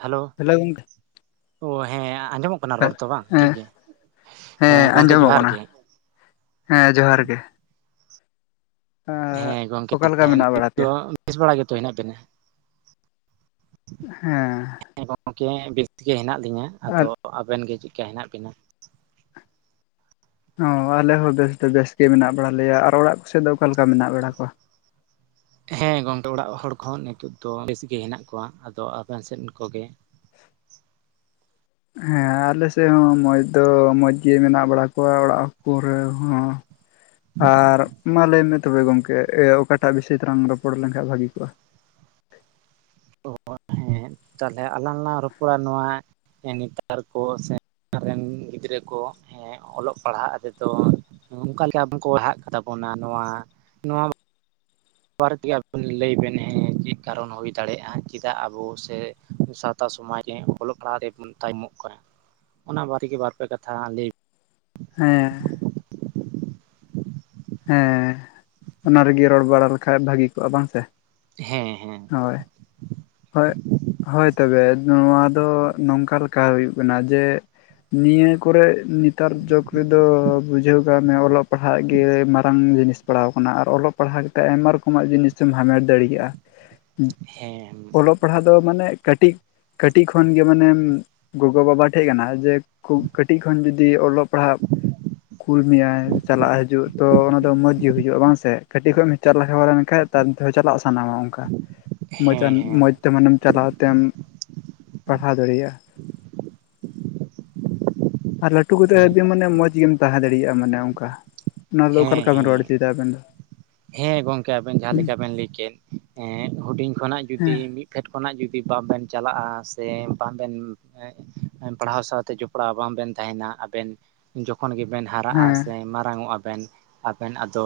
Hello hello ᱜᱚᱢᱠᱮ ᱚ ᱦᱮᱸ ᱟᱸᱡᱚᱢᱚᱜ ᱠᱟᱱᱟ ᱨᱚᱲ ᱛᱚ ᱵᱟᱝ ᱴᱷᱤᱠᱜᱮ ᱦᱮᱸ, ᱜᱚᱢᱠᱮ ᱟᱸᱡᱚᱢᱚᱜ ᱡᱚᱦᱟᱨ ᱠᱟᱱᱟ ᱜᱮ ᱦᱮᱸ ᱡᱚᱦᱟᱨ ᱜᱮ ᱦᱮᱸ ᱜᱚᱢᱠᱮ ᱚᱠᱟᱞᱮᱠᱟ ᱢᱮᱱᱟᱜ ᱱᱤᱛ ᱵᱟᱲᱟ ᱫᱚ ᱯᱮᱭᱟ ᱵᱮᱥ ᱵᱟᱲᱟ ᱜᱮᱛᱚ ᱦᱮᱱᱟᱜ ᱵᱤᱱᱟ ᱦᱮᱸ ᱦᱮᱸ ᱜᱚᱢᱠᱮ ᱵᱮᱥ ᱜᱮ ᱦᱮᱱᱟᱜ ᱞᱤᱧᱟᱹ ᱟᱫᱚ ᱟᱨ ᱟᱵᱮᱱ ᱜᱮ ᱪᱮᱫᱠᱟ ᱦᱮᱱᱟᱜ ᱵᱤᱱᱟ ᱦᱚᱸ ᱟᱞᱮ ᱦᱚᱸ ᱵᱮᱥ ᱫᱚ ᱵᱮᱥ ᱜᱮ ᱢᱮᱱᱟᱜ ᱵᱟᱲᱟ ᱞᱮᱭᱟ ᱟᱨ ᱚᱲᱟᱜ ᱠᱚᱥᱮᱫ ᱫᱚ ᱚᱠᱟᱞᱮᱠᱟ ᱢᱮᱱᱟᱜ ᱵᱟᱲᱟ ᱠᱚᱣᱟ ᱦᱮᱸ ᱜᱚᱢᱠᱮ ᱚᱲᱟᱜ ᱦᱚᱲ ᱠᱚᱦᱚᱸ ᱱᱤᱛᱚᱜ ᱫᱚ ᱵᱮᱥ ᱜᱮ ᱦᱮᱱᱟᱜ ᱠᱚᱣᱟ ᱟᱫᱚ ᱟᱵᱮᱱ ᱥᱮᱫ ᱠᱚᱜᱮ ᱦᱮᱸ ᱟᱞᱮ ᱥᱮᱫ ᱦᱚᱸ ᱢᱚᱡᱽ ᱫᱚ ᱢᱚᱡᱽ ᱜᱮ ᱢᱮᱱᱟᱜ ᱵᱟᱲᱟ ᱠᱚᱣᱟ ᱚᱲᱟᱜ ᱠᱚᱨᱮ ᱦᱚᱸ ᱟᱨ ᱢᱟ ᱞᱟᱹᱭ ᱢᱮ ᱛᱚᱵᱮ ᱜᱚᱝᱠᱮ ᱚᱠᱟᱴᱟᱜ ᱵᱤᱥᱚᱭ ᱛᱮᱞᱟᱟᱝ ᱨᱚᱯᱚᱲ ᱞᱮᱱᱠᱷᱟᱱ ᱵᱷᱟᱜᱮ ᱠᱚᱜᱼᱟ ᱚ ᱦᱮᱸ ᱛᱟᱦᱚᱞᱮ ᱟᱞᱟᱝ ᱞᱟᱝ ᱨᱚᱯᱚᱲᱟ ᱱᱚᱣᱟ ᱱᱮᱛᱟᱨ ᱠᱚ ᱥᱮ ᱨᱮᱱ ᱜᱤᱫᱽᱨᱟᱹ ᱠᱚ ᱦᱮᱸ ᱚᱞᱚᱜ ᱯᱟᱲᱦᱟᱜ ᱨᱮᱫᱚ ᱚᱱᱠᱟ ᱜᱮ ᱟᱵᱚ ᱠᱚ ᱞᱟᱦᱟᱜ ᱛᱟᱵᱚᱱᱟ᱾ ᱵᱟᱨ ᱯᱮᱭᱟ ᱞᱟᱹᱭ ᱵᱤᱱ ᱦᱮᱸ ᱪᱮᱫ ᱠᱟᱨᱚᱱ ᱦᱩᱭ ᱫᱟᱲᱮᱭᱟᱜᱼᱟ ᱪᱮᱫᱟᱜ ᱟᱵᱚ ᱥᱮ ᱥᱟᱼᱼ ᱥᱟᱶᱛᱟ ᱥᱚᱢᱟᱡᱽ ᱨᱮ ᱚᱞᱚᱜ ᱯᱟᱲᱦᱟᱜ ᱨᱮᱵᱚᱱ ᱛᱟᱭᱚᱢᱚᱜ ᱠᱟᱱᱟ ᱚᱱᱟ ᱵᱟᱨᱮ ᱜᱮ ᱵᱟᱨ ᱯᱮ ᱠᱟᱛᱷᱟ ᱞᱟᱹᱭ ᱦᱮᱸ ᱦᱮᱸ ᱚᱱᱟ ᱨᱮᱜᱮ ᱨᱚᱲ ᱵᱟᱲᱟ ᱞᱮᱠᱷᱟᱡ ᱵᱷᱟᱹᱜᱤ ᱠᱚᱜᱼᱟ ᱵᱟᱝ ᱥᱮ ᱦᱮᱸ ᱦᱮᱸ ᱦᱳᱭ ᱦᱳᱭ ᱦᱳᱭ ᱛᱚᱵᱮ ᱱᱚᱣᱟ ᱫᱚ ᱱᱚᱝᱠᱟ ᱞᱮᱠᱟ ᱦᱩᱭᱩᱜ ᱠᱟᱱᱟ ᱡᱮ ᱱᱤᱭᱟᱹ ᱠᱚᱨᱮᱜ ᱱᱮᱛᱟᱨ ᱡᱩᱜᱽ ᱨᱮᱫᱚ ᱵᱩᱡᱷᱟᱹᱣ ᱠᱟᱜ ᱢᱮ ᱚᱞᱚᱜ ᱯᱟᱲᱦᱟᱜ ᱜᱮ ᱢᱟᱨᱟᱝ ᱡᱤᱱᱤᱥ ᱯᱟᱲᱟᱣ ᱟᱠᱟᱱᱟ ᱟᱨ ᱚᱞᱚᱜ ᱯᱟᱲᱦᱟᱣ ᱠᱟᱛᱮᱜ ᱟᱭᱢᱟ ᱨᱚᱠᱚᱢᱟᱜ ᱡᱤᱱᱤ ᱥᱮᱢ ᱦᱟᱢᱮᱴ ᱫᱟᱲᱮᱭᱟᱜᱼᱟ ᱦᱩ ᱦᱮᱸ ᱚᱞᱚᱜ ᱯᱟᱲᱦᱟᱜ ᱫᱚ ᱢᱟᱱᱮ ᱠᱟᱹᱴᱤᱡ ᱠᱟᱹᱴᱤᱡ ᱠᱷᱚᱱ ᱜᱮ ᱢᱟᱱᱮ ᱜᱚᱜᱚ ᱵᱟᱵᱟ ᱴᱷᱮᱡ ᱠᱟᱱᱟ ᱡᱮ ᱠᱷᱩᱵ ᱠᱟᱹᱴᱤᱡ ᱠᱷᱚᱱ ᱡᱩᱫᱤ ᱚᱞᱚᱜ ᱯᱟᱲᱦᱟᱜ ᱠᱩᱞ ᱢᱮᱭᱟᱭ ᱪᱟᱞᱟᱜ ᱦᱤᱡᱩᱜ ᱛᱚ ᱚᱱᱟᱫᱚ ᱢᱚᱸᱡᱽ ᱜᱮ ᱦᱩᱭᱩᱜᱼᱟ ᱵᱟᱝ ᱥᱮ ᱠᱟᱹᱴᱤᱡ ᱠᱷᱚᱡ ᱮᱢ ᱪᱟᱞᱟ ᱞᱮᱱᱠᱷᱟᱱ ᱛᱟᱨ ᱪᱟᱞᱟᱜ ᱥᱟᱱᱟᱣᱟ ᱚᱱᱠᱟ ᱢᱚᱡᱽ ᱦᱮᱸ ᱦᱮᱸ ᱢᱚᱡᱽ ᱛᱮ ᱢᱟᱱᱮᱢ ᱪᱟᱞᱟᱣ ᱛᱮᱢ ᱯᱟᱲᱦᱟᱣ ᱫᱟᱲᱮᱭᱟᱜᱼᱟ ᱟᱨ ᱞᱟᱹᱴᱩ ᱦᱮᱸ ᱦᱮᱸ ᱠᱟᱛᱮ ᱢᱟᱱᱮ ᱢᱚᱸᱡᱽ ᱜᱮᱢ ᱛᱟᱦᱮᱸ ᱫᱟᱲᱮᱭᱟᱜᱼᱟ ᱢᱟᱱᱮ ᱚᱝᱠᱟ ᱚᱱᱟᱫᱚ ᱚᱠᱟ ᱦᱮᱸ ᱞᱮᱠᱟ ᱵᱮᱱ ᱦᱮᱸ ᱨᱚᱲ ᱚᱪᱚᱭᱮᱫᱟ ᱟᱵᱮᱱ ᱫᱚ ᱦᱮᱸ ᱜᱚᱝᱠᱮ ᱟᱵᱤᱱ ᱡᱟᱦᱟᱸ ᱦᱩᱸ ᱞᱮᱠᱟ ᱵᱤᱱ ᱞᱟᱹᱭ ᱠᱮᱫ ᱦᱮ ᱦᱩᱰᱤᱧ ᱠᱷᱚᱱᱟᱜ ᱦᱮᱸ ᱡᱩᱫᱤ ᱢᱤᱫ ᱯᱷᱮᱰ ᱠᱷᱚᱱᱟᱜ ᱡᱩᱫᱤ ᱵᱟᱝᱵᱮᱱ ᱪᱟᱞᱟᱜᱼᱟ ᱥᱮ ᱵᱟᱝᱵᱮᱱ ᱮᱸᱜ ᱯᱟᱲᱦᱟᱣ ᱥᱟᱶᱛᱮ ᱡᱚᱯᱲᱟᱣ ᱵᱟᱝ ᱵᱮᱱ ᱛᱟᱦᱮᱸᱱᱟ ᱟᱵᱮᱱᱼᱼ ᱡᱚᱠᱷᱚᱱ ᱜᱮᱵᱮᱱ ᱦᱟᱨᱟᱜ-ᱟ ᱦᱮᱸ ᱥᱮ ᱢᱟᱨᱟᱝᱚᱜ-ᱟ ᱵᱮᱱ ᱟᱵᱮᱱ ᱟᱫᱚᱼᱼ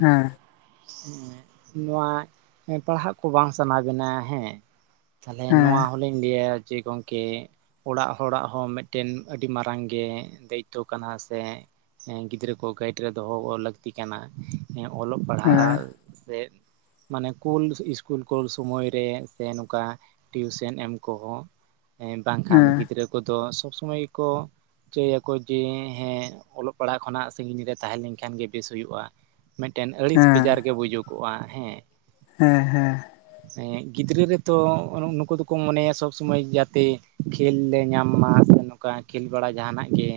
ᱦᱮᱸ᱾ ᱦᱮᱸ ᱱᱚᱶᱟ ᱮᱸ ᱯᱟᱲᱦᱟᱜ ᱠᱚ ᱵᱟᱝ ᱥᱟᱱᱟ ᱵᱮᱱᱟ ᱦᱮᱸ ᱛᱟᱦᱚᱞᱮ ᱦᱮᱸ ᱱᱚᱶᱟ ᱦᱚᱸ ᱞᱤᱧ ᱞᱟᱹᱭᱟ ᱡᱮ ᱜᱚᱝᱠᱮᱼᱼ ᱚᱲᱟᱜ ᱦᱚᱲᱟᱜ ᱦᱚᱸ ᱢᱮᱫᱴᱮᱱ ᱟᱹᱰᱤ ᱢᱟᱨᱟᱝ ᱜᱮ ᱫᱟᱹᱭᱤᱛᱛᱚ ᱠᱟᱱᱟ ᱥᱮᱼᱼ ᱦᱮᱸ ᱜᱤᱫᱽᱨᱟᱹ ᱠᱚ ᱜᱟᱭᱤᱰ ᱨᱮ ᱫᱚᱦᱚ ᱞᱟᱹᱠᱛᱤ ᱠᱟᱱᱟ ᱮᱸ ᱚᱞᱚᱜ ᱯᱟᱲᱦᱟᱜ ᱦᱮᱸ ᱨᱮ ᱢᱟᱱᱮ ᱠᱩᱞ ᱤᱥᱠᱩᱞ ᱠᱳᱞ ᱥᱚᱢᱚᱭ ᱨᱮ ᱥᱮ ᱱᱚᱝᱠᱟᱼᱼ ᱴᱤᱭᱩᱥᱮᱱ ᱮᱢ ᱠᱚᱦᱚᱸ ᱮᱸ ᱵᱟᱝᱠᱷᱟᱱ ᱦᱮᱸ ᱜᱤᱫᱽᱨᱟᱹ ᱠᱚᱫᱚ ᱥᱚᱵᱽ ᱥᱚᱢᱚᱭ ᱜᱮ ᱠᱚᱼᱼ ᱪᱟᱹᱭᱟ ᱠᱚ ᱡᱮ ᱦᱮᱸ ᱚᱞᱚᱜ ᱯᱟᱲᱦᱟᱜ ᱠᱷᱚᱱᱟᱜ ᱥᱟᱺᱜᱤᱧ ᱨᱮ ᱛᱟᱦᱮᱸ ᱞᱮᱱ ᱠᱷᱟᱱ ᱜᱮ ᱵᱮᱥ ᱦᱩᱭᱩᱜ-ᱟ᱾ ᱢᱮᱫᱴᱮᱱ ᱟᱹᱲᱤᱥ ᱵᱮᱜᱟᱨ ᱜᱮ ᱵᱩᱡᱩᱠᱚᱜ-ᱟ ᱦᱮᱸ᱾ ᱦᱮᱸ ᱦᱮᱸ᱾ ᱮᱸ ᱜᱤᱫᱽᱨᱟᱹ ᱨᱮᱛᱚ ᱱᱩᱠᱩ ᱫᱚᱠᱚ ᱢᱚᱱᱮᱭᱟ ᱥᱚᱵᱽ ᱥᱚᱢᱚᱭ ᱡᱟ ᱛᱮᱼᱼ ᱠᱷᱮᱞ ᱞᱮ ᱧᱟᱢ ᱢᱟ ᱥᱮ ᱱᱚᱸᱠᱟ ᱠᱷᱮᱞ ᱵᱟᱲᱟ ᱡᱟᱦᱟᱸ ᱱᱟᱜ ᱜᱮᱼᱼ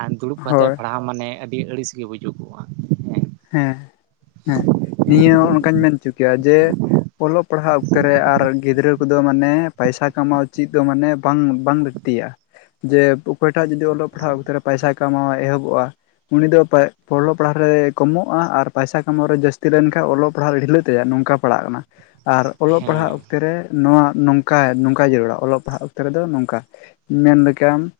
ᱟᱨ ᱫᱩᱲᱩᱵ ᱠᱟᱛᱮᱫ ᱦᱳᱭ ᱯᱟᱲᱦᱟᱣ ᱢᱟᱱᱮ ᱟᱹᱰᱤ ᱟᱹᱲᱤᱥ ᱜᱮ ᱵᱩᱡᱩᱠᱚᱜ-ᱟ᱾ ᱦᱮᱸ ᱦᱮᱸ ᱱᱤᱭᱟᱹ ᱚᱱᱠᱟᱧ ᱢᱮᱱ ᱪᱩ ᱠᱮᱭᱟ ᱡᱮᱼᱼ ᱚᱞᱚᱜ ᱯᱟᱲᱦᱟᱜ ᱚᱠᱛᱮ ᱨᱮ ᱟᱨ ᱜᱤᱫᱽᱨᱟᱹ ᱠᱚᱫᱚ ᱢᱟᱱᱮ ᱯᱟᱭᱥᱟ ᱠᱟᱢᱟᱣ ᱪᱤᱫᱽ ᱫᱚ ᱢᱟᱱᱮ ᱵᱟᱝ ᱵᱟᱝ ᱞᱟᱹᱠᱼᱼ ᱛᱤᱭᱟ ᱡᱮᱼᱼ ᱚᱠᱚᱭ ᱴᱟᱜ ᱡᱩᱫᱤ ᱚᱞᱚᱜ ᱯᱟᱲᱦᱟᱣ ᱚᱠᱛᱮ‌ ᱨᱮ ‌ ᱯᱟᱭᱥᱟᱭ ᱠᱟᱢᱟᱣᱮ ᱮᱦᱚᱵᱚᱜ-ᱟ ᱩᱱᱤ ᱫᱚ ᱯᱟᱭ ᱚᱞᱚᱜ ᱯᱟᱲᱦᱟᱣ ᱨᱮᱼᱼ ᱠᱚᱢᱚᱜᱼᱟ ᱟᱨ ᱯᱟᱭᱥᱟ ᱠᱟᱢᱟᱣ ᱨᱮ ᱡᱟᱹᱥᱛᱤ ᱞᱮᱱ ᱠᱷᱟᱡ ᱚᱞᱚᱜ ᱯᱟᱲᱦᱟᱜ ᱨᱮ ᱰᱷᱤᱞᱟᱹᱜ ᱛᱟᱭᱟ ᱱᱚᱝᱠᱟ ᱯᱟᱲᱟᱜ ᱠᱟᱱᱟ᱾ ᱟᱨ ᱚᱞᱚᱜ ᱯᱟᱲᱦᱟᱜ ᱦᱮᱸ ᱚᱠᱛᱮ ᱨᱮ ᱱᱚᱶᱟ ᱱᱚᱝᱠᱟ ᱱᱚᱝᱠᱟᱭ ᱡᱟᱹᱨᱩᱲᱟ ᱚᱞᱚᱜ ᱯᱟᱲᱦᱟᱜ ᱚᱠᱛᱮ ᱨᱮᱫᱚ ᱱᱚᱝᱠᱟ᱾ ᱢᱮᱱ ᱞᱮᱠᱟᱢᱼᱼ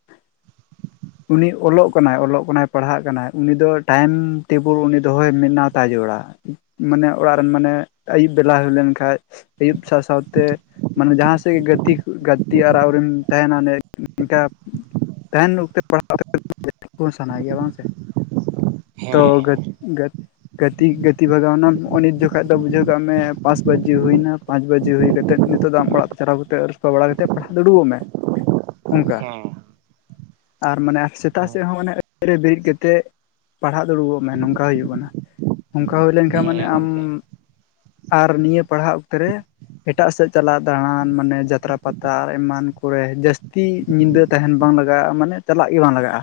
ᱩᱱᱤ ᱚᱞᱚᱜ ᱠᱟᱱᱟᱭ ᱚᱞᱚᱜ ᱠᱟᱱᱟᱭ ᱯᱟᱲᱦᱟᱜ ᱠᱟᱱᱟᱭ ᱩᱱᱤ ᱫᱚ ᱴᱟᱭᱤᱢ ᱴᱤᱵᱼᱼ ᱵᱩᱞ‌ ᱩᱱᱤ ᱫᱚᱦᱚᱭ ᱢᱮᱱᱟᱣ ᱛᱟᱭ ᱡᱟᱹᱨᱩᱲᱟ ᱢᱟᱱᱮ ᱚᱲᱟᱜ ᱨᱮᱱ ᱢᱟᱱᱮ ᱟᱹᱭᱩᱵ ᱵᱮᱞᱟ ᱦᱩᱭ ᱞᱮᱱ ᱠᱷᱟᱡᱼᱼ ᱟᱹᱭᱩᱵ ᱥᱟᱶ ᱥᱟᱶᱛᱮ ᱢᱟᱱᱮ ᱡᱟᱦᱟᱸ ᱥᱮᱫ ᱜᱮ ᱜᱟᱹᱛᱤᱠ ᱜᱟᱛᱤ ᱟᱨᱟᱣ [unintelligible] ᱛᱟᱦᱮᱱᱟ ᱱᱮ ᱱᱤᱝᱠᱟᱼᱼ ᱛᱟᱦᱮᱱ ᱚᱠᱛᱮ ᱯᱟ [inaudible] ᱥᱟᱱᱟᱭ ᱭᱟ ᱵᱟᱝ ᱥᱮ ᱛᱚ ᱜᱟᱹᱼᱼ ᱦᱮᱸ ᱜᱟᱹ ᱜᱟᱹᱛᱤ ᱵᱷᱟᱜᱟᱣ ᱱᱟᱢ ᱱᱚᱜ-ᱚ ᱱᱤᱛ ᱡᱚᱠᱷᱟ ᱫᱚ ᱵᱩᱡᱷᱟᱹᱣ ᱠᱟᱜ ᱢᱮ ᱯᱟᱸᱪ ᱵᱟᱡᱮ ᱦᱩᱭᱱᱟᱼᱼ ᱯᱟᱸᱪ ᱵᱟᱡᱮ ᱦᱩᱭ ᱠᱟᱛᱮᱫ ᱱᱤᱛᱚᱜ ᱫᱚ ᱟᱢ ᱚᱲᱟᱜ ᱛᱮ ᱪᱟᱞᱟᱣ ᱠᱟᱛᱮᱫ ᱟᱹᱨᱩᱵ ᱥᱟᱯᱷᱟ ᱵᱟᱲᱟ ᱠᱟᱛᱮᱫ ᱯᱟᱲᱦᱟᱣᱜ ᱫᱩᱲᱩᱵᱚᱜ ᱢᱮ᱾ [unintelligible] ᱚᱱᱠᱟ ᱟᱨ ᱢᱟᱱᱮ ᱥᱮᱛᱟᱜ ᱦᱮᱸ ᱥᱮᱫ ᱦᱚᱸ ᱚᱱᱮᱼᱼ ᱨᱮ ᱵᱮᱨᱮᱫ ᱠᱟᱛᱮᱫ ᱯᱟᱲᱦᱟᱜ ᱫᱩᱲᱩᱵᱚᱜ ᱢᱮ ᱱᱚᱝᱠᱟ ᱦᱩᱭᱩᱜ ᱠᱟᱱᱟ᱾ ᱚᱱᱠᱟ ᱦᱩᱭ ᱞᱮᱱ ᱠᱷᱟᱱ ᱢᱟᱱᱮ ᱦᱮᱸ ᱟᱢ ᱜᱚᱢᱠᱮ ᱟᱨ ᱱᱤᱭᱟᱹ ᱯᱟᱲᱦᱟᱜ ᱚᱠᱛᱮ ᱨᱮᱼᱼ ᱮᱴᱟᱜ ᱥᱮᱫ ᱪᱟᱞᱟᱜ ᱫᱟᱬᱟᱱ ᱢᱟᱱᱮ ᱡᱟᱛᱨᱟ ᱯᱟᱛᱟ ᱮᱢᱟᱱ ᱠᱚᱨᱮ ᱡᱟᱹᱥᱛᱤᱼᱼ ᱧᱤᱫᱟᱹ ᱛᱟᱦᱮᱸᱱ ᱵᱟᱝ ᱞᱟᱜᱟᱜ-ᱟ ᱢᱟᱱᱮ ᱪᱟᱞᱟᱜ ᱜᱮ ᱵᱟᱝ ᱞᱟᱜᱟᱜ-ᱟ᱾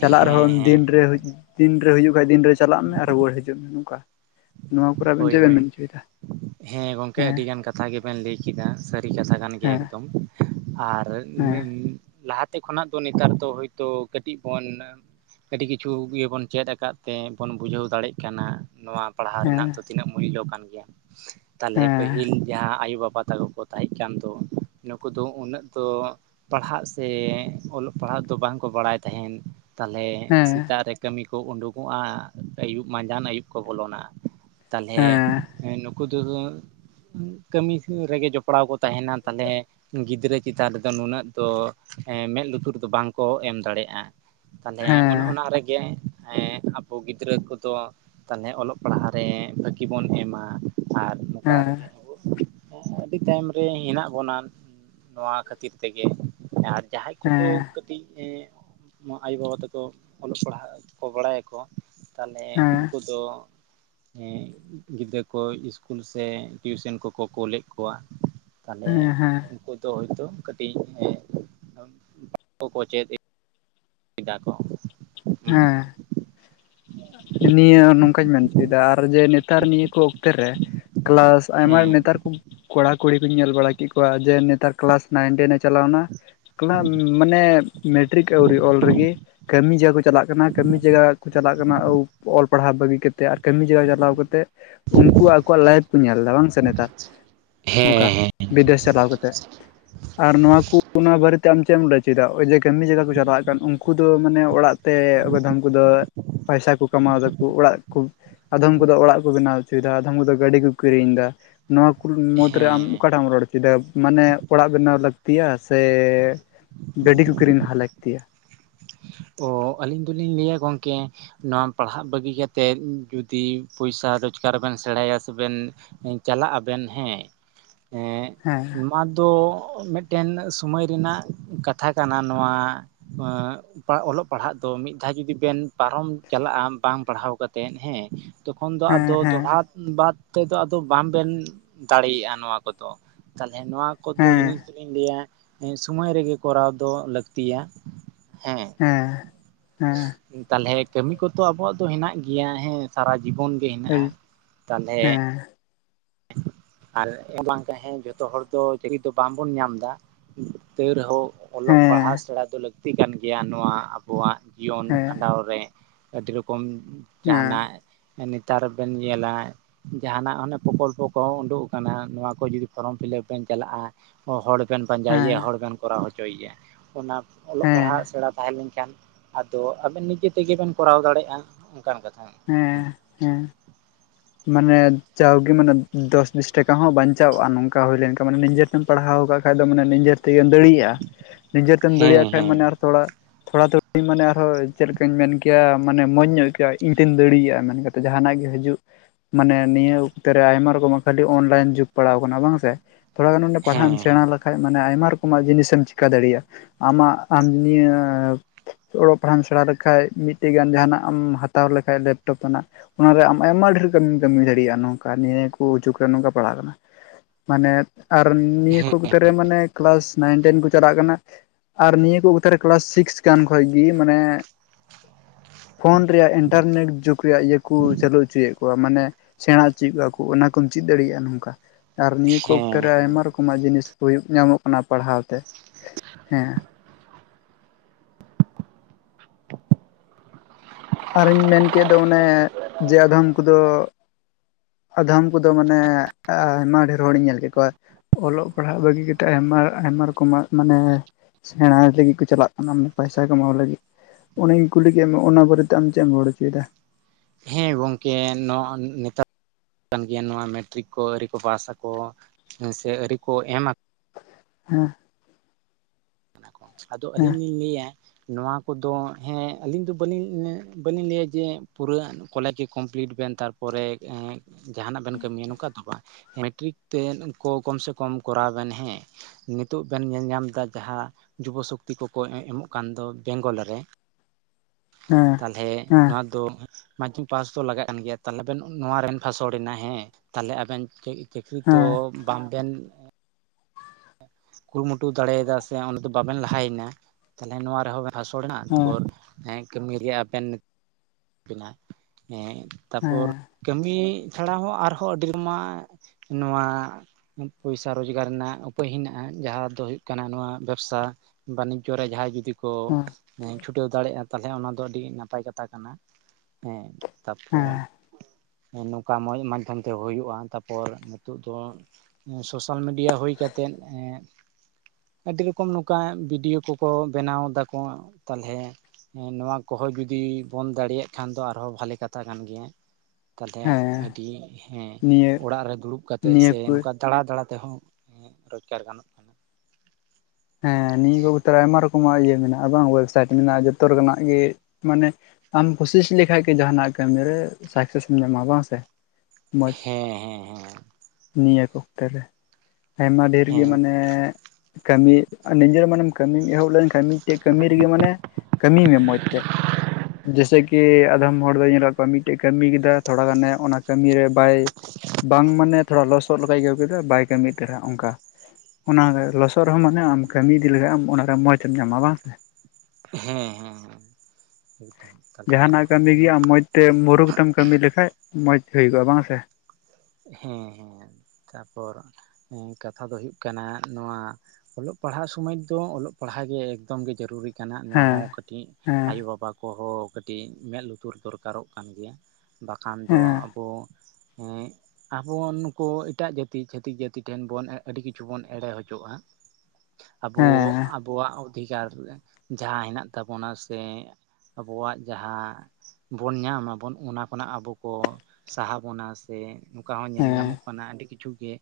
ᱪᱟᱞᱟᱜ ᱦᱮᱸ ᱨᱮᱦᱚᱸ ᱦᱮᱸ ᱫᱤᱱ ᱨᱮ ᱦᱮᱸ ᱦᱩᱭ ᱫᱤᱱ ᱨᱮ ᱦᱩᱭᱩᱜ ᱠᱷᱟᱡ‌ᱫᱤᱱ ᱨᱮ ᱪᱟᱞᱟᱜ ᱢᱮ ᱟᱨ ᱨᱩᱣᱟᱹᱲ ᱦᱤᱡᱩᱜ ᱢᱮ ᱱᱩᱝᱠᱟᱼᱼ ᱠᱚ ᱨᱮ ᱟᱵᱮᱱ ᱦᱳᱭ ᱪᱮᱜ ᱵᱮᱱ ᱦᱳᱭ ᱢᱮᱱ ᱪᱩᱭ ᱫᱟ? ᱦᱮᱸ ᱜᱚᱝᱠᱮ ᱟᱹᱰᱤ ᱜᱟᱱ ᱠᱟᱛᱷᱟ ᱜᱤᱵᱮᱱ ᱞᱟᱹᱭ ᱠᱤᱫᱟ ᱥᱟᱹᱨᱤ ᱠᱟᱛᱷᱟ ᱠᱟᱱ ᱜᱮᱭᱟ ᱦᱮᱸ ᱮᱠᱫᱚᱢ᱾ ᱟᱨ ᱦᱮᱸ ᱱᱤᱱ ᱞᱟᱦᱟ ᱛᱮ ᱠᱷᱚᱱᱟᱜ ᱫᱚ ᱱᱮᱛᱟᱨ ᱫᱚ ᱦᱳᱭᱛᱚ ᱠᱟᱹᱴᱤᱡ ᱵᱚᱱᱼᱼ ᱟᱹᱰᱤ ᱠᱤᱪᱷᱩ ᱤᱭᱟᱹ ᱵᱚᱱ ᱪᱮᱫ ᱟᱠᱟᱫ ᱛᱮ ᱵᱚᱱ ᱵᱩᱡᱷᱟᱹᱣ ᱫᱟᱲᱮᱜ ᱠᱟᱱᱟ ᱱᱚᱣᱟ ᱯᱟᱲᱦᱟᱣ ᱦᱮᱸ ᱨᱮᱱᱟᱜ ᱫᱚ ᱛᱤᱱᱟᱹᱜ ᱢᱩᱞᱞᱚ ᱠᱟᱱ ᱜᱮᱭᱟ ᱛᱟᱦᱚᱞᱮ ᱦᱮᱸ ᱯᱟᱹᱦᱤᱞ ᱡᱟᱦᱟᱸ ᱟᱭᱳᱼᱵᱟᱵᱟ ᱛᱟᱠᱚ ᱠᱚ ᱛᱟᱦᱮᱸ ᱠᱟᱱ ᱫᱚ ᱱᱩᱠᱩ ᱫᱚ ᱩᱱᱟᱹᱜ ᱛᱚ ᱯᱟᱲᱦᱟᱜ ᱥᱮ ᱚᱞᱚᱜ ᱯᱟᱲᱦᱟᱜ ᱫᱚ ᱵᱟᱝ ᱠᱚ ᱵᱟᱲᱟᱭ ᱛᱟᱦᱮᱸᱱ᱾ ᱛᱟᱦᱚᱞᱮ ᱦᱮᱸ ᱥᱤᱛᱟᱜ ᱨᱮ ᱠᱟᱹᱢᱤ ᱠᱚ ᱩᱰᱩᱝᱚᱜ-ᱟ ᱟᱹᱭᱩᱵ ᱢᱟᱸᱡᱟᱱ ᱟᱹᱭᱩᱵ ᱠᱚ ᱵᱚᱞᱚᱱᱟ᱾ ᱛᱟᱞᱦᱮ ᱦᱮᱸ ᱮᱸ ᱱᱩᱠᱩ ᱫᱩᱸ ᱫᱚᱼᱼ ᱩᱸ ᱠᱟᱹᱢᱤᱥ ᱨᱮᱜᱮ ᱡᱚᱯᱲᱟᱣ ᱠᱚ ᱛᱟᱦᱮᱱᱟ ᱛᱟᱞᱦᱮᱼᱼ ᱜᱤᱫᱽᱨᱟᱹ ᱪᱮᱛᱟᱱ ᱨᱮᱫᱚ ᱱᱩᱱᱟᱹᱜ ᱫᱚ ᱮᱸ ᱢᱮᱸᱫ ᱞᱩᱛᱩᱨ ᱫᱚ ᱵᱟᱝ ᱠᱚ ᱮᱢ ᱫᱟᱲᱮᱜ-ᱟ᱾ ᱦᱮᱸ ᱦᱮᱸ ᱛᱟᱞᱦᱮ ᱦᱮᱸ ᱚᱱᱮ ᱚᱱᱟ ᱨᱮᱜᱮᱼᱼ ᱦᱮᱸ ᱟᱵᱚ ᱜᱤᱫᱽᱨᱟᱹ ᱠᱚᱫᱚ ᱛᱟᱞᱦᱮ ᱚᱞᱚᱜ ᱯᱟᱲᱦᱟᱜ ᱨᱮᱼᱼ ᱵᱟᱹᱠᱤ ᱵᱚᱱ ᱮᱢᱟ ᱟᱨ ᱱᱚᱠᱟ ᱨᱮᱜᱮ ᱟᱹᱵᱩᱼᱼ [unintelligible] ᱟᱹᱰᱤ ᱛᱟᱭᱚᱢ ᱨᱮ ᱦᱮᱱᱟᱜ ᱵᱚᱱᱟ ᱱᱚᱣᱟ ᱠᱷᱟᱹᱛᱤᱨ ᱛᱮᱜᱮᱼᱼ ᱟᱨ ᱡᱟᱦᱟᱸᱭ ᱠᱚᱫᱚ ᱠᱟᱹᱜᱼᱼ ᱴᱤᱡ ᱟᱭᱳᱼᱵᱟᱵᱟ ᱛᱮᱠᱚ ᱚᱞᱚᱜ ᱯᱟᱲᱦᱟᱜ ᱠᱚ ᱵᱟᱲᱟᱭᱟᱠᱚ ᱛᱟᱞᱦᱮ ᱩᱱᱠᱩ ᱫᱚ ᱜᱤᱫᱽᱨᱟᱹ ᱠᱚ ᱤᱥᱠᱩᱞ ᱥᱮ ᱴᱤᱭᱩᱥᱮᱱ ᱠᱚᱠᱚ ᱠᱳᱞᱮᱫ ᱠᱚᱣᱟ ᱛᱟᱞᱦᱮ ᱦᱮᱸ ᱦᱮᱸ ᱦᱮᱸ ᱩᱱᱠᱩ ᱫᱚ ᱦᱳᱭᱛᱳ ᱠᱟᱹᱴᱤᱡ ᱠᱚ ᱪᱮᱫ ᱮᱫᱟ ᱠᱚ ᱦᱩᱸ ᱦᱮᱸ ᱱᱤᱭᱟᱹ ᱱᱚᱝᱠᱟᱧ ᱢᱮᱱ ᱦᱚᱪᱚᱭᱮᱫᱟ ᱟᱨ ᱡᱮ ᱱᱮᱛᱟᱨ ᱱᱤᱭᱟᱹ ᱠᱚ ᱚᱠᱛᱮ ᱨᱮ ᱠᱮᱞᱟᱥ ᱟᱭᱢᱟ ᱦᱮᱸ ᱱᱮᱛᱟᱨ ᱠᱚ ᱠᱚᱲᱟ ᱠᱩᱲᱤ ᱠᱚᱧ ᱧᱮᱞ ᱵᱟᱲᱟ ᱠᱮᱫ ᱠᱚᱣᱟ ᱡᱮ ᱱᱮᱛᱟᱨ ᱠᱞᱟᱥ ᱱᱟᱭᱤᱱ ᱴᱮᱱ ᱮ ᱪᱟᱞᱟᱣᱱᱟ ᱠᱟᱱᱟ ᱢᱟᱱᱮ ᱢᱮᱴᱨᱤᱠ ᱟᱹᱣᱨᱤ ᱚᱞ ᱨᱮᱜᱮ ᱠᱟᱹᱢᱤ ᱡᱟ ᱠᱚ ᱪᱟᱞᱟᱜ ᱠᱟᱱᱟ ᱠᱟᱹᱢᱤ ᱡᱟᱭᱜᱟ ᱠᱚ ᱪᱟᱞᱟᱜ ᱠᱟᱱᱟ ᱚᱞ ᱯᱟᱲᱦᱟᱣ ᱵᱟᱹᱜᱤ ᱠᱟᱛᱮᱫ ᱟᱨ ᱠᱟᱹᱢᱤ ᱡᱟᱭᱜᱟ ᱪᱟᱞᱟᱣ ᱠᱟᱛᱮᱮᱫ ᱩᱱᱠᱩ ᱟᱠᱚᱣᱟᱜ ᱞᱟᱭᱤᱯᱷ ᱠᱚ ᱧᱮᱞ ᱮᱫᱟ ᱵᱟᱝ ᱥᱮ ᱱᱮᱛᱟᱨ ᱱᱚᱝᱠᱟ ᱦᱮᱸ ᱦᱮᱸ ᱵᱤᱫᱮᱥ ᱪᱟᱞᱟᱣ ᱠᱟᱛᱮᱫ [inaudible] ᱟᱨ ᱱᱚᱣᱟ ᱠᱚ ᱚᱱᱟ ᱵᱟᱨᱮ ᱛᱮ ᱟᱢ ᱪᱮᱫ ᱮᱢ ᱞᱟᱹᱭ ᱚᱪᱚᱭᱮᱫᱟ ᱱᱚᱜᱼᱚᱭ ᱡᱮ ᱠᱟᱹᱢᱤ ᱡᱟᱭᱜᱟ ᱠᱚ ᱪᱟᱞᱟᱜ ᱠᱟᱱ ᱩᱱᱠᱩ ᱫᱚ ᱢᱟᱱᱮ ᱚᱲᱟᱜ ᱛᱮ ᱚᱠᱚᱭᱫᱚᱢ ᱠᱚᱫᱚ ᱯᱟᱭᱥᱟ ᱠᱚ ᱠᱟᱢᱟᱣ ᱫᱟᱠᱚ ᱚᱲᱟᱜ ᱠᱚ ᱟᱫᱷᱚᱢ ᱠᱚᱫᱚ ᱚᱲᱟᱜ ᱠᱚ ᱵᱮᱱᱟᱣ ᱦᱚᱪᱚᱭᱮᱫᱟ ᱟᱫᱷᱚᱢ ᱠᱚᱫᱚ ᱜᱟᱹᱰᱤ ᱠᱚ ᱠᱤᱨᱤᱧ ᱮᱫᱟ ᱱᱚᱣᱟ ᱠᱚ ᱢᱩᱫᱽᱨᱮ ᱟᱢ ᱦᱮᱸ ᱚᱠᱟᱴᱟᱜ ᱮᱢ ᱨᱚᱲ ᱦᱚᱪᱚᱭᱫᱟ ᱢᱟᱱᱮ ᱚᱲᱟᱜ ᱵᱮᱱᱟᱣ ᱞᱟᱹᱠᱛᱤᱭᱟ ᱥᱮ ᱜᱟᱹᱰᱤ ᱠᱚ ᱠᱤᱨᱤᱧ ᱞᱟᱦᱟ ᱞᱟᱹᱠᱛᱤᱭᱟ ᱚ ᱟᱹᱞᱤᱧ ᱫᱚᱞᱤᱧ ᱞᱟᱹᱭᱟ ᱜᱚᱢᱠᱮ ᱱᱚᱣᱟ ᱯᱟᱲᱦᱟᱜ ᱵᱟᱹᱜᱤ ᱠᱟᱛᱮᱫ ᱡᱩᱫᱤ ᱯᱚᱭᱥᱟ ᱨᱳᱡᱽᱠᱟᱨ ᱵᱮᱱ ᱥᱮᱬᱟᱭᱟ ᱥᱮᱵᱮᱱ ᱪᱟᱞᱟᱜ ᱟᱵᱮᱱ ᱦᱮᱸ ᱚᱸ ᱦᱮᱸ ᱱᱚᱣᱟ ᱫᱚ ᱢᱤᱫ ᱢᱤᱫᱴᱮᱱ ᱥᱳᱢᱚᱭ ᱨᱮᱱᱟᱜ ᱠᱟᱛᱷᱟ ᱠᱟᱱᱟ ᱱᱚᱣᱟ ᱚᱞᱚᱜ ᱯᱟᱲᱦᱟᱜ ᱫᱚ ᱢᱤᱫ ᱫᱷᱟᱣ ᱡᱩᱫᱤ ᱵᱮᱱ ᱯᱟᱨᱚᱢ ᱪᱟᱞᱟᱜᱼᱟ ᱵᱟᱝ ᱯᱟᱲᱦᱟᱣ ᱠᱟᱛᱮᱫ ᱦᱮᱸ ᱛᱚᱠᱷᱚᱱ ᱫᱚ ᱦᱮᱸ ᱟᱫᱚ ᱦᱮᱸ ᱫᱚᱦᱲᱟ ᱵᱟᱫ ᱛᱮ ᱫᱚ ᱟᱫᱚ ᱵᱟᱝ ᱵᱮᱱ ᱫᱟᱲᱮᱭᱟᱜᱼᱟ ᱱᱚᱣᱟ ᱠᱚᱫᱚ ᱛᱟᱦᱚᱞᱮ ᱱᱚᱣᱟ ᱠᱚᱫᱚ ᱦᱮᱸ ᱡᱤᱱᱤᱥ ᱫᱚ ᱞᱤᱧ ᱞᱟᱹᱭᱟ ᱥᱳᱢᱟᱹᱭ ᱨᱮ ᱜᱮ ᱠᱚᱨᱟᱣ ᱫᱚ ᱞᱟᱹᱠᱛᱤᱭᱟ ᱦᱮᱸ ᱦᱮᱸ ᱦᱮᱸ ᱛᱟᱞᱦᱮ ᱠᱟᱹᱢᱤ ᱠᱚ ᱛᱚ ᱟᱵᱚᱣᱟᱜ ᱫᱚ ᱦᱮᱱᱟᱜ ᱜᱮᱭᱟ ᱦᱮᱸ ᱥᱟᱨᱟ ᱡᱤᱵᱚᱱ ᱜᱮ ᱦᱮᱱᱟᱜᱼᱟ ᱛᱟᱞᱦᱮ ᱟᱨ ᱵᱟᱝ ᱛᱟᱦᱮᱸᱫ ᱡᱚᱛᱚ ᱦᱚᱲ ᱫᱚ ᱪᱟᱹᱠᱨᱤ ᱫᱚ ᱵᱟᱝᱵᱚᱱ ᱧᱟᱢ ᱮᱫᱟ ᱛᱟᱹᱭ ᱨᱮᱦᱚᱸ ᱚᱞᱚᱜ ᱯᱟᱲᱦᱟᱣ ᱥᱮᱬᱟ ᱫᱚ ᱞᱟᱹᱠᱛᱤ ᱠᱟᱱ ᱜᱮᱭᱟ ᱱᱚᱣᱟ ᱟᱵᱚᱣᱟᱜ ᱡᱤᱭᱚᱱ ᱠᱷᱟᱸᱰᱟᱣ ᱨᱮ ᱟᱹᱰᱤ ᱨᱚᱠᱚᱢ ᱡᱟᱦᱟᱱᱟᱜ ᱱᱮᱛᱟᱨ ᱵᱮᱱ ᱧᱮᱞᱟ ᱡᱟᱦᱟᱱᱟᱜ ᱚᱱᱮ ᱯᱨᱚᱠᱚᱞᱯᱚ ᱠᱚ ᱳᱸᱰᱚᱜ ᱟᱠᱟᱱᱟ ᱱᱚᱣᱟ ᱠᱚ ᱡᱩᱫᱤ ᱯᱷᱚᱨᱚᱢ ᱯᱷᱤᱞᱟᱯ ᱮᱢ ᱪᱟᱞᱟᱜᱼᱟ ᱦᱚᱲ ᱵᱮᱱ ᱦᱮᱸ ᱯᱟᱸᱡᱟᱭᱮᱭᱟ ᱦᱚᱲ ᱵᱮᱱ ᱠᱚᱨᱟᱣ ᱦᱚᱪᱚᱭᱮᱭᱟ ᱚᱱᱟ ᱦᱮᱸ ᱚᱞᱚᱜ ᱦᱮᱸ ᱯᱟᱲᱦᱟᱜ ᱥᱮᱬᱟ ᱛᱟᱦᱮᱸ ᱞᱮᱱᱠᱷᱟᱱ ᱟᱫᱚ ᱟᱵᱮᱱ ᱱᱤᱡᱮ ᱛᱮᱜᱮ ᱵᱮᱱ ᱠᱚᱨᱟᱣ ᱫᱟᱲᱮᱭᱟᱜᱼᱟ ᱚᱱᱠᱟᱱ ᱠᱟᱛᱷᱟ ᱦᱮᱸ ᱦᱮᱸ ᱢᱟᱱᱮ ᱡᱟᱣᱜᱮ ᱢᱟᱱᱮ ᱫᱚᱥ ᱵᱤᱥ ᱴᱟᱠᱟ ᱦᱚᱸ ᱵᱟᱧᱪᱟᱣᱚᱜᱼᱟ ᱱᱚᱝᱠᱟ ᱦᱩᱭ ᱞᱮᱱᱠᱷᱟᱱ ᱢᱟᱱᱮ ᱱᱤᱡᱮᱨ ᱮᱢ ᱯᱟᱲᱦᱟᱣ ᱠᱷᱟᱡ ᱫᱚ ᱢᱟᱱᱮ ᱱᱤᱡᱮᱨ ᱛᱮᱜᱮᱢ ᱫᱟᱲᱮᱭᱟᱜᱼᱟ [inaudible] ᱱᱤᱡᱮ ᱛᱮᱢ ᱦᱮᱸ ᱫᱟᱲᱮᱭᱟᱜ ᱠᱷᱟᱱ ᱦᱮᱸ ᱢᱟᱱᱮ ᱟᱨ ᱛᱷᱚᱲᱟ ᱛᱷᱚᱲᱟ ᱛᱷᱚᱲᱤ ᱢᱟᱱᱮ ᱟᱨᱦᱚᱸ ᱪᱮᱫ ᱞᱮᱠᱟᱧ ᱢᱮᱱ ᱠᱮᱭᱟ ᱢᱟᱱᱮ ᱢᱚᱸᱡᱽ ᱧᱚᱜ ᱟᱹᱭᱠᱮᱼᱟ ᱤᱧ ᱛᱤᱧ ᱫᱟᱲᱮᱭᱟᱜᱼᱟ ᱢᱟᱱᱮ ᱠᱟᱛᱮ ᱡᱟᱦᱟᱸᱱᱟᱜ ᱜᱮ ᱦᱤᱡᱩᱜ ᱢᱟᱱᱮ ᱱᱤᱭᱟᱹ ᱚᱠᱛᱮ ᱨᱮ ᱟᱭᱢᱟ ᱨᱚᱠᱚᱢᱟᱜ ᱠᱷᱟᱹᱞᱤ ᱚᱱᱞᱟᱭᱤᱱ ᱡᱩᱜᱽ ᱯᱟᱲᱟᱣ ᱟᱠᱟᱱᱟ ᱵᱟᱝᱥᱮ ᱛᱷᱚᱲᱟᱜᱟᱱ ᱯᱟᱲᱦᱟᱜ ᱦᱮᱸ ᱮᱢ ᱥᱮᱲᱟ ᱦᱮᱸ ᱞᱮᱠᱷᱟᱱ ᱠᱷᱟᱱ ᱢᱟᱱᱮ ᱟᱭᱢᱟ ᱨᱚᱠᱚᱢᱟᱜ ᱡᱤᱱᱤᱥ ᱮᱢ ᱪᱤᱠᱟ ᱫᱟᱲᱮᱭᱟᱜᱼᱟ ᱟᱢᱟᱜ ᱟᱢ ᱱᱤᱭᱟᱹ ᱚᱞᱚᱜ ᱯᱟᱲᱦᱟᱜ ᱮᱢ ᱥᱮᱬᱟ ᱞᱮᱠᱷᱟᱡ ᱢᱤᱫᱴᱮᱡ ᱜᱟᱱ ᱡᱟᱦᱟᱸᱱᱟᱜ ᱮᱢ ᱦᱟᱛᱟᱣ ᱞᱮᱠᱷᱟᱡ ᱞᱮᱯᱴᱚᱯ ᱛᱟᱱᱟᱜ ᱚᱱᱟᱨᱮᱢ ᱟᱭᱢᱟ ᱰᱷᱮᱨ ᱠᱟᱹᱢᱤᱢ ᱠᱟᱹᱢᱤ ᱫᱟᱲᱮᱭᱟᱜᱼᱟ ᱱᱚᱝᱠᱟ ᱱᱤᱭᱟᱹ ᱠᱚ ᱚᱡᱩᱜᱽ ᱨᱮ ᱱᱚᱝᱠᱟ ᱯᱟᱲᱦᱟᱜ ᱠᱟᱱᱟ ᱢᱟᱱᱮ ᱟᱨ ᱱᱤᱭᱟᱹ ᱠᱷᱚᱛ ᱨᱮ ᱢᱟᱱᱮ ᱠᱮᱞᱟᱥ ᱱᱟᱭᱤᱱ ᱴᱮᱱ ᱠᱚ ᱪᱟᱞᱟᱜ ᱠᱟᱱᱟ ᱟᱨ ᱱᱤᱭᱟᱹ ᱠᱚ ᱚᱠᱛᱟᱨᱮ ᱠᱮᱞᱟᱥ ᱥᱤᱠᱥ ᱠᱟᱱᱟ ᱠᱷᱚᱱ ᱜᱮ ᱢᱟᱱᱮ ᱯᱷᱳᱱ ᱨᱮᱭᱟᱜ ᱤᱱᱴᱟᱨᱱᱮᱴ ᱡᱩᱜᱽ ᱨᱮᱭᱟᱜ ᱤᱭᱟᱹᱠᱚ ᱪᱟᱹᱞᱩ ᱦᱚᱪᱚᱭᱮᱫ ᱥᱮᱲᱟ ᱦᱚᱪᱚᱭᱮᱫ ᱠᱚᱣᱟ ᱠᱚ ᱚᱱᱟ ᱠᱚᱢ ᱪᱮᱫ ᱫᱟᱲᱮᱭᱟᱜᱼᱟ ᱱᱚᱝᱠᱟ ᱟᱨ ᱱᱤᱭᱟᱹ ᱠᱚ ᱚᱠᱛᱮ ᱦᱮᱸ ᱨᱮ ᱦᱮᱸ ᱟᱭᱢᱟᱚᱢ ᱚᱱᱟ ᱡᱤᱱᱤᱥ ᱦᱩᱭᱩᱜ ᱧᱟᱢᱚᱜ ᱠᱟᱱᱟ ᱯᱟᱲᱦᱟᱣ ᱛᱮ ᱦᱮᱸ ᱟᱨᱤᱧ ᱢᱮᱱ ᱠᱮᱫ ᱫᱚ ᱚᱱᱮ ᱦ [unintelligible] ᱡᱮ ᱟᱫᱚᱢ ᱠᱚᱫᱚ ᱟᱫᱚᱢ ᱠᱚᱫᱚ ᱢᱟᱱᱮ ᱟᱭᱢᱟ ᱰᱷᱮᱨ ᱦᱚᱲᱤᱧ ᱧᱮᱞ ᱠᱮᱠ ᱠᱚᱣᱟ ᱚᱞᱚᱜ ᱯᱟᱲᱦᱟᱜ ᱵᱟᱹᱜᱤ ᱠᱟᱛᱮᱫ ᱟᱭᱢᱟ ᱟᱭᱢᱟ ᱨᱚᱠᱚᱢᱟᱜ ᱢᱟᱱᱮ ᱥᱮᱬᱟᱭ ᱞᱟᱹᱜᱤᱫ ᱠᱚ ᱪᱟᱞᱟᱜ ᱠᱟᱱᱟ ᱯᱟᱭᱥᱟ ᱠᱚᱟᱢᱟᱣ ᱞᱟᱹᱜᱤᱫ ᱚᱱᱟᱧ ᱠᱩᱞᱤ ᱠᱮᱫ ᱢᱮ ᱚᱱᱟ ᱵᱟᱨᱮᱛᱮ ᱟᱢ ᱪᱮᱫ ᱮᱢ ᱨᱚᱲ ᱦᱚᱪᱚᱭᱮᱫᱟ ᱦᱮᱸ ᱜᱚᱝᱠᱮ ᱱᱚᱣᱟ ᱱᱮᱛᱟᱨ ᱠᱟᱱ ᱜᱮᱭᱟ ᱱᱚᱣᱟ ᱢᱮᱴᱨᱤᱠ ᱠᱚ ᱟᱹᱣᱨᱤ ᱠᱚ ᱯᱟᱥ ᱟᱠᱚ ᱥᱮ ᱟᱹᱨᱤ ᱠᱚ ᱮᱢ ᱟᱠᱚ ᱦᱮᱸ ᱟᱫᱚ ᱦᱮᱸ ᱟᱹᱞᱤᱧ ᱞᱤᱧ ᱞᱟᱹᱭᱟ ᱱᱚᱣᱟ ᱠᱚᱫᱚ ᱦᱮᱸ ᱟᱹᱞᱤᱧ ᱫᱚ ᱵᱟᱹᱞᱤᱧ ᱵᱟᱹᱞᱤᱧ ᱞᱟᱹᱭᱟ ᱡᱮ ᱯᱩᱨᱟᱹ ᱠᱚᱞᱮᱡᱽ ᱜᱮ ᱠᱚᱢᱯᱞᱤᱴ ᱵᱮᱱ ᱛᱟᱨ ᱯᱚᱨᱮ ᱡᱟᱦᱟᱸᱱᱟᱜ ᱵᱮᱱ ᱠᱟᱹᱢᱤᱭᱟ ᱱᱚᱝᱠᱟ ᱫᱚ ᱵᱟᱝ ᱢᱮᱴᱨᱤᱠ ᱛᱮᱫ ᱠᱚ ᱠᱚᱢ ᱥᱮ ᱠᱚᱢ ᱠᱚᱨᱟᱣ ᱵᱮᱱ ᱦᱮᱸ ᱱᱤᱛᱚᱜ ᱵᱮᱱ ᱧᱮᱞ ᱧᱟᱢ ᱮᱫᱟ ᱡᱟᱦᱟᱸ ᱡᱩᱵᱚ ᱥᱚᱠᱛᱤ ᱠᱚ ᱠᱚ ᱮᱢᱚᱜ ᱠᱟᱱ ᱫᱚ ᱵᱮᱝᱜᱚᱞ ᱨᱮ ᱦᱮᱸ ᱛᱟᱦᱞᱮ ᱦᱮᱸ ᱦᱮᱸ ᱱᱚᱣᱟ ᱫᱚ ᱯᱟᱸᱪᱤ ᱯᱟᱥ ᱫᱚ ᱞᱟᱜᱟᱜ ᱠᱟᱱ ᱜᱮᱭᱟ ᱛᱟᱦᱚᱞᱮ ᱵᱮᱱ ᱱᱚᱣᱟᱱ ᱯᱷᱟᱥᱚᱲᱮᱱᱟ ᱦᱮᱸ ᱛᱟᱦᱚᱞᱮ ᱟᱵᱮᱱ ᱪᱟᱹᱠᱨᱤ ᱛᱚ ᱦᱮᱸ ᱵᱟᱝ ᱵᱮᱱ ᱠᱩᱨᱩᱢᱩᱴᱩ ᱫᱟᱲᱮᱭᱟᱫᱟ ᱥᱮ ᱚᱱᱟ ᱫᱚ ᱵᱟᱵᱮᱱ ᱞᱟᱦᱟᱭᱮᱱᱟ ᱛᱟᱦᱞᱮ ᱱᱚᱣᱟ ᱨᱮ ᱦᱚᱸ ᱵᱮᱱ ᱯᱷᱟᱥᱚᱞᱮ ᱮᱱᱟ ᱛᱟᱯᱚᱨ ᱠᱟᱹᱢᱤ ᱨᱮᱭᱟᱜ ᱟᱵᱮᱱ ᱦᱮ ᱛᱟᱯᱚᱨ ᱠᱟᱹᱢᱤ ᱪᱷᱟᱲᱟ ᱦᱚᱸ ᱟᱨᱦᱚᱸ ᱟᱹᱰᱤ ᱨᱮᱢᱟ ᱱᱚᱣᱟ ᱯᱚᱭᱥᱟ ᱨᱳᱡᱽᱜᱟᱨ ᱨᱮᱱᱟᱜ ᱩᱯᱟᱹᱭ ᱦᱮᱱᱟᱜᱼᱟ ᱡᱟᱦᱟᱸ ᱫᱚ ᱦᱩᱭᱩᱜ ᱠᱟᱱᱟ ᱱᱚᱣᱟ ᱵᱮᱵᱽᱥᱟ ᱵᱟᱱᱤᱡᱽᱡᱚ ᱨᱮ ᱡᱟᱦᱟᱸᱭ ᱡᱩᱫᱤ ᱠᱚ ᱦᱮᱸ ᱪᱷᱩᱴᱟᱹᱣ ᱫᱟᱲᱮᱭᱟᱜᱼᱟ ᱛᱟᱦᱚᱞᱮ ᱚᱱᱟ ᱫᱚ ᱟᱹᱰᱤ ᱱᱟᱯᱟᱭ ᱠᱟᱛᱷᱟ ᱠᱟᱱᱟ ᱦᱮᱸ ᱛᱟᱯᱚᱨ ᱦᱮᱸ ᱱᱚᱝᱠᱟ ᱢᱚᱸᱡᱽ ᱢᱟᱫᱽᱫᱷᱚᱢ ᱛᱮ ᱦᱩᱭᱩᱜᱼᱟ ᱛᱟᱯᱚᱨ ᱱᱤᱛᱳᱜ ᱫᱚ ᱥᱳᱥᱟᱞ ᱢᱤᱰᱤᱭᱟ ᱦᱩᱭ ᱠᱟᱛᱮᱜ ᱟᱹᱰᱤ ᱨᱚᱠᱚᱢ ᱱᱚᱝᱠᱟ ᱵᱷᱤᱰᱭᱳ ᱠᱚ ᱠᱚ ᱵᱮᱱᱟᱣ ᱫᱟᱠᱚ ᱛᱟᱦᱚᱞᱮ ᱦᱮᱸ ᱱᱚᱣᱟ ᱠᱚ ᱦᱚᱸ ᱡᱩᱫᱤ ᱵᱚᱱ ᱫᱟᱲᱮᱭᱟᱜ ᱠᱷᱟᱱ ᱫᱚ ᱟᱨ ᱦᱚᱸ ᱵᱷᱟᱞᱮ ᱠᱟᱛᱷᱟ ᱠᱟᱱ ᱜᱮᱭᱟ ᱛᱟᱦᱚᱞᱮ ᱦᱮᱸ ᱦᱮᱸ ᱟᱹᱰᱤ ᱦᱮᱸ ᱱᱤᱭᱟᱹ ᱚᱲᱟᱜ ᱨᱮ ᱫᱩᱲᱩᱵ ᱠᱟᱛᱮᱫ ᱱᱤᱭᱟᱹ ᱥᱮ ᱠᱚ ᱱᱚᱝᱠᱟ ᱫᱟᱬᱟ ᱫᱟᱬᱟ ᱛᱮ ᱦᱚᱸ ᱨᱚᱡᱽᱜᱟᱨ ᱜᱟᱱᱚᱜ ᱠᱟᱱᱟ ᱦᱮᱸ ᱱᱤᱭᱟᱹ ᱠᱚᱵ ᱛᱚᱨ ᱟᱭᱢᱟ ᱨᱚᱠᱚᱢᱟᱜ ᱤᱭᱟᱹ ᱢᱮᱱᱟᱜᱼᱟ ᱵᱟᱝ ᱳᱭᱮᱵᱽᱥᱟᱭᱤᱴ ᱢᱮᱱᱟᱜᱼᱟ ᱡᱚᱛᱚᱱᱟᱜ ᱜᱮ ᱢᱟᱱᱮ ᱟᱢ ᱠᱥᱤᱥ ᱞᱮᱠᱷᱟᱡ ᱜᱮ ᱡᱟᱦᱟᱸᱱᱟᱜ ᱠᱟᱹᱢᱤ ᱨᱮ ᱥᱟᱠᱥᱮᱥᱮ ᱮᱢ ᱧᱟᱢᱟ ᱵᱟᱝ ᱥᱮ ᱢᱚᱡᱽ ᱦᱮᱸ ᱦᱮᱸ ᱦᱮᱸ ᱱᱤᱭᱟᱹ ᱠᱚ ᱚᱠᱛᱮ ᱨᱮ ᱟᱭᱢᱟ ᱰᱷᱮᱨ ᱜᱮ ᱦᱮᱸ ᱢᱟᱱᱮ ᱠᱟᱹᱢᱤ ᱟ ᱱᱤᱡᱮᱨ ᱢᱟᱱᱮᱢ ᱠᱟᱹᱢᱤ ᱮᱦᱚᱵ ᱞᱮᱱ ᱠᱷᱟᱱ ᱪᱮᱫ ᱠᱟᱹᱢᱤ ᱨᱮᱜᱮ ᱢᱟᱱᱮ ᱠᱟᱹᱢᱤ ᱢᱮ ᱢᱚᱡᱽ ᱛᱮ ᱡᱮᱥᱮ ᱠᱤ ᱟᱫᱷᱚᱢ ᱢᱚᱴ ᱵᱟᱭ ᱧᱮᱞᱚᱜᱼᱟ ᱠᱟ. ᱢᱤ ᱴᱮ ᱠᱟᱹᱢᱤ ᱠᱮᱫᱟ ᱛᱷᱚᱲᱟ ᱜᱟᱱᱮ ᱚᱱᱟ ᱠᱟᱹᱢᱤᱨᱮ ᱵᱟᱭ ᱵᱟᱝ ᱢᱟᱱᱮ ᱛᱷᱚᱲᱟ ᱞᱚᱥᱚᱫ ᱞᱮᱠᱟᱭ ᱟᱹᱭᱠᱟᱣ ᱠᱮᱫᱟ ᱵᱟᱭ ᱠᱟᱹᱢᱤ ᱮᱫ ᱛᱟᱦᱮᱸᱫ ᱚᱱᱠᱟ ᱚᱱᱟ ᱞᱚᱥᱚᱫ ᱨᱮᱦᱚᱸ ᱢᱟᱱᱮ ᱟᱢ ᱠᱟᱹᱢᱤ ᱤᱫᱤ ᱞᱮᱠᱷᱟᱱ ᱚᱱᱟᱨᱮ ᱢᱚᱸᱡᱽ ᱮᱢ ᱧᱟᱢᱟ ᱵᱟᱝ ᱦᱮᱸ ᱦᱮᱸᱸ ᱮᱠᱫᱚᱢ ᱛᱟᱦᱚᱞᱮ ᱡᱟᱦᱟᱱᱟᱜ ᱠᱟᱹᱢᱤ ᱜᱮ ᱟᱢ ᱢᱚᱸᱡᱽ ᱛᱮ ᱢᱩᱨᱩᱠ ᱛᱮᱢ ᱠᱟᱹᱢᱤ ᱞᱮᱠᱷᱟᱱ ᱢᱚᱡᱽ ᱦᱩᱭᱩᱜᱼᱟ ᱵᱟᱝ ᱥᱮ ᱦᱮᱸ ᱦᱮᱸ ᱛᱟᱯᱚᱨᱮ ᱠᱟᱛᱷᱟ ᱫᱚ ᱦᱩᱭᱩᱜ ᱠᱟᱱᱟ ᱱᱚᱣᱟ ᱚᱞᱚᱜ ᱯᱟᱲᱦᱟᱜ ᱥᱚᱢᱚᱭ ᱫᱚ ᱚᱞᱚᱜ ᱯᱟᱲᱦᱟᱜ ᱜᱮ ᱮᱠᱫᱚᱢ ᱜᱮ ᱡᱟᱹᱨᱩᱨᱤ ᱠᱟᱱᱟ ᱱᱚᱣᱟ ᱦᱮᱸ ᱦᱚᱸ ᱠᱟᱹᱴᱤᱡ ᱦᱮᱸ ᱟᱭᱳᱼᱵᱟᱵᱟ ᱠᱚᱦᱚᱸ ᱠᱟᱹᱴᱤᱡ ᱢᱮᱫ ᱞᱩᱛᱩᱨ ᱫᱚᱨᱠᱟᱨᱚᱜ ᱠᱟᱱ ᱜᱮᱭᱟ ᱵᱟᱠᱷᱟᱱ ᱫᱚ ᱦᱮᱸ ᱟᱵᱚ ᱟᱵᱚ ᱱᱩᱠᱩ ᱮᱴᱟᱜ ᱡᱟᱹᱛᱤ ᱪᱷᱟᱹᱛᱤᱠ ᱡᱟᱹᱛᱤ ᱴᱷᱮᱱ ᱵᱚᱱ ᱟᱹᱰᱤ ᱠᱤᱪᱷᱩ ᱵᱚᱱ ᱮᱲᱮ ᱦᱚᱪᱚᱜᱼᱟ ᱟᱵᱚ ᱦᱮᱸ ᱟᱵᱚᱣᱟᱜ ᱛᱷᱤᱠᱟᱨ ᱡᱟᱦᱟᱸ ᱦᱮᱱᱟᱜ ᱛᱟᱵᱚᱱᱟ ᱥᱮ ᱟᱵᱚᱣᱟᱜ ᱡᱟᱦᱟᱸ ᱵᱚᱱ ᱧᱟᱢ ᱟᱵᱚᱱ ᱚᱱᱟ ᱠᱷᱚᱱᱟᱜ ᱟᱵᱚ ᱠᱚ ᱥᱟᱦᱟ ᱵᱚᱱᱟ ᱥᱮ ᱱᱚᱝᱠᱟ ᱦᱚᱸ ᱧᱮᱞ ᱦᱮᱸ ᱧᱟᱢᱚᱜ ᱠᱟᱱᱟ ᱯᱟᱱᱟ ᱟᱹᱰᱤ ᱠᱤᱪᱷᱩ ᱜᱮ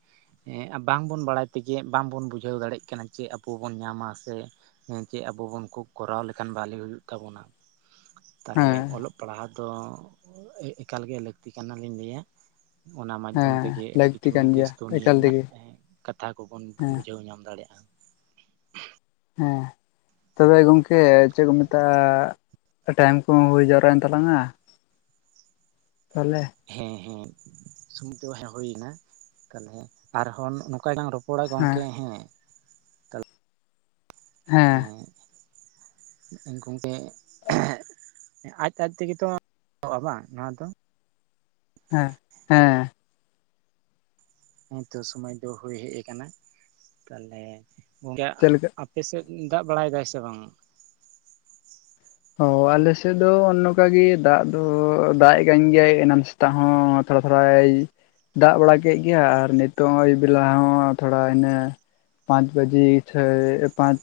ᱦᱮᱸ ᱵᱟᱝᱵᱚᱱ ᱵᱟᱲᱟᱭ ᱛᱮᱜᱮ ᱵᱟᱝᱵᱚᱱ ᱵᱩᱡᱷᱟᱹᱣ ᱫᱟᱲᱮᱭᱟᱜ ᱠᱟᱱᱟ ᱪᱮ ᱟᱵᱚ ᱵᱚᱱ ᱧᱟᱢᱟ ᱥᱮ ᱦᱮᱸ ᱪᱮᱫ ᱟᱵᱚ ᱵᱚᱱ ᱠᱚ ᱠᱚᱨᱟᱣ ᱞᱮᱠᱷᱟᱱ ᱵᱷᱟᱞᱤ ᱦᱩᱭᱩᱜ ᱛᱟᱵᱚᱱᱟ ᱛᱟᱦᱚᱞᱮ ᱦᱮᱸ ᱚᱞᱚᱜ ᱯᱟᱲᱦᱟᱣ ᱫᱚ ᱮᱠᱟᱞᱜᱮ ᱞᱟᱹᱠᱛᱤ ᱠᱟᱱᱟᱞᱤᱧ ᱞᱟᱹᱭᱟ ᱚᱱᱟ ᱢᱟᱫᱽᱫᱷᱚᱢ ᱦᱮᱸ ᱛᱮᱜᱮ ᱟᱹᱰᱤ ᱞᱟᱹᱠᱛᱤ ᱠᱤᱪᱷᱩ ᱠᱟᱱ ᱫᱮᱥ ᱜᱮᱭᱟ ᱫᱩᱱᱤᱭᱟᱹ ᱮᱠᱟᱞ ᱱᱟᱜ ᱛᱮᱜᱮ ᱠᱟᱛᱷᱟ ᱠᱚᱵᱚᱱ ᱦᱮᱸ ᱵᱩᱡᱷᱟᱹᱣ ᱧᱟᱢ ᱫᱟᱲᱮᱭᱟᱜᱼᱟ ᱦᱮᱸ ᱛᱚᱵᱮ ᱜᱚᱢᱠᱮ ᱪᱮᱫ ᱠᱚ ᱢᱮᱛᱟᱜᱼᱟ ᱴᱟᱭᱤᱢ ᱠᱚ ᱦᱩᱭ ᱡᱟᱣᱨᱟᱭᱮᱱ ᱛᱟᱞᱟᱝᱟ ᱛᱚᱞᱮ ᱦᱮᱸ ᱦᱮᱸ ᱥᱚᱢᱚᱭ ᱛᱚ ᱦᱮᱸ ᱦᱩᱭᱮᱱᱟ ᱛᱟᱦᱞᱮ ᱟᱨᱦᱚᱸ ᱱᱚᱝᱠᱟ ᱜᱮᱞᱟᱝ ᱨᱚᱯ ᱼᱼ ᱯᱚᱲᱟ ᱜᱚᱢᱠᱮ ᱦᱮᱸ ᱦᱮᱸ ᱦᱮᱸ ᱜᱚᱢᱠᱮ ᱟᱡᱼᱟᱡ ᱛᱮᱜᱮᱛᱚ ᱯᱚᱼᱟ ᱵᱟᱝ ᱱᱚᱣᱟ ᱫᱚ ᱦᱮᱸ ᱦᱮᱸ ᱦᱮᱸ ᱛᱚ ᱥᱩᱢᱚᱭ ᱫᱚ ᱦᱩᱭ ᱦᱮᱡ ᱟᱠᱟᱱᱟ ᱛᱟᱦᱚᱞᱮ ᱜᱚᱝᱠᱮ ᱪᱮᱫ ᱞᱮᱠᱟ ᱯᱮ ᱥᱮᱫ ᱫᱟᱜ ᱵᱟᱲᱟᱭᱮᱫ ᱟᱭ ᱥᱮ ᱵᱟᱝ ᱦᱚᱭ ᱟᱞᱮ ᱥᱮᱫ ᱫᱚ ᱱᱚᱝᱠᱟ ᱜᱮ ᱫᱟᱜ ᱫᱚ ᱫᱟᱜ ᱮᱜ ᱠᱟᱱ ᱜᱮᱭᱟᱭ ᱮᱱᱟᱝ ᱛᱚ ᱦᱚᱸ ᱛᱷᱚᱲᱟ ᱛᱷᱚᱲᱟᱭ ᱫᱟᱜ ᱵᱟᱲᱟ ᱠᱮᱫ ᱜᱮᱭᱟ ᱟᱨ ᱱᱤᱛᱚᱜ ᱟᱹᱭᱩᱵ ᱵᱮᱞᱟ ᱦᱚᱸ ᱛᱷᱚᱲᱟ ᱤᱱᱟᱹ ᱯᱟᱸᱪ ᱵᱟᱡᱮ ᱪᱷᱮ ᱯᱟᱸᱪ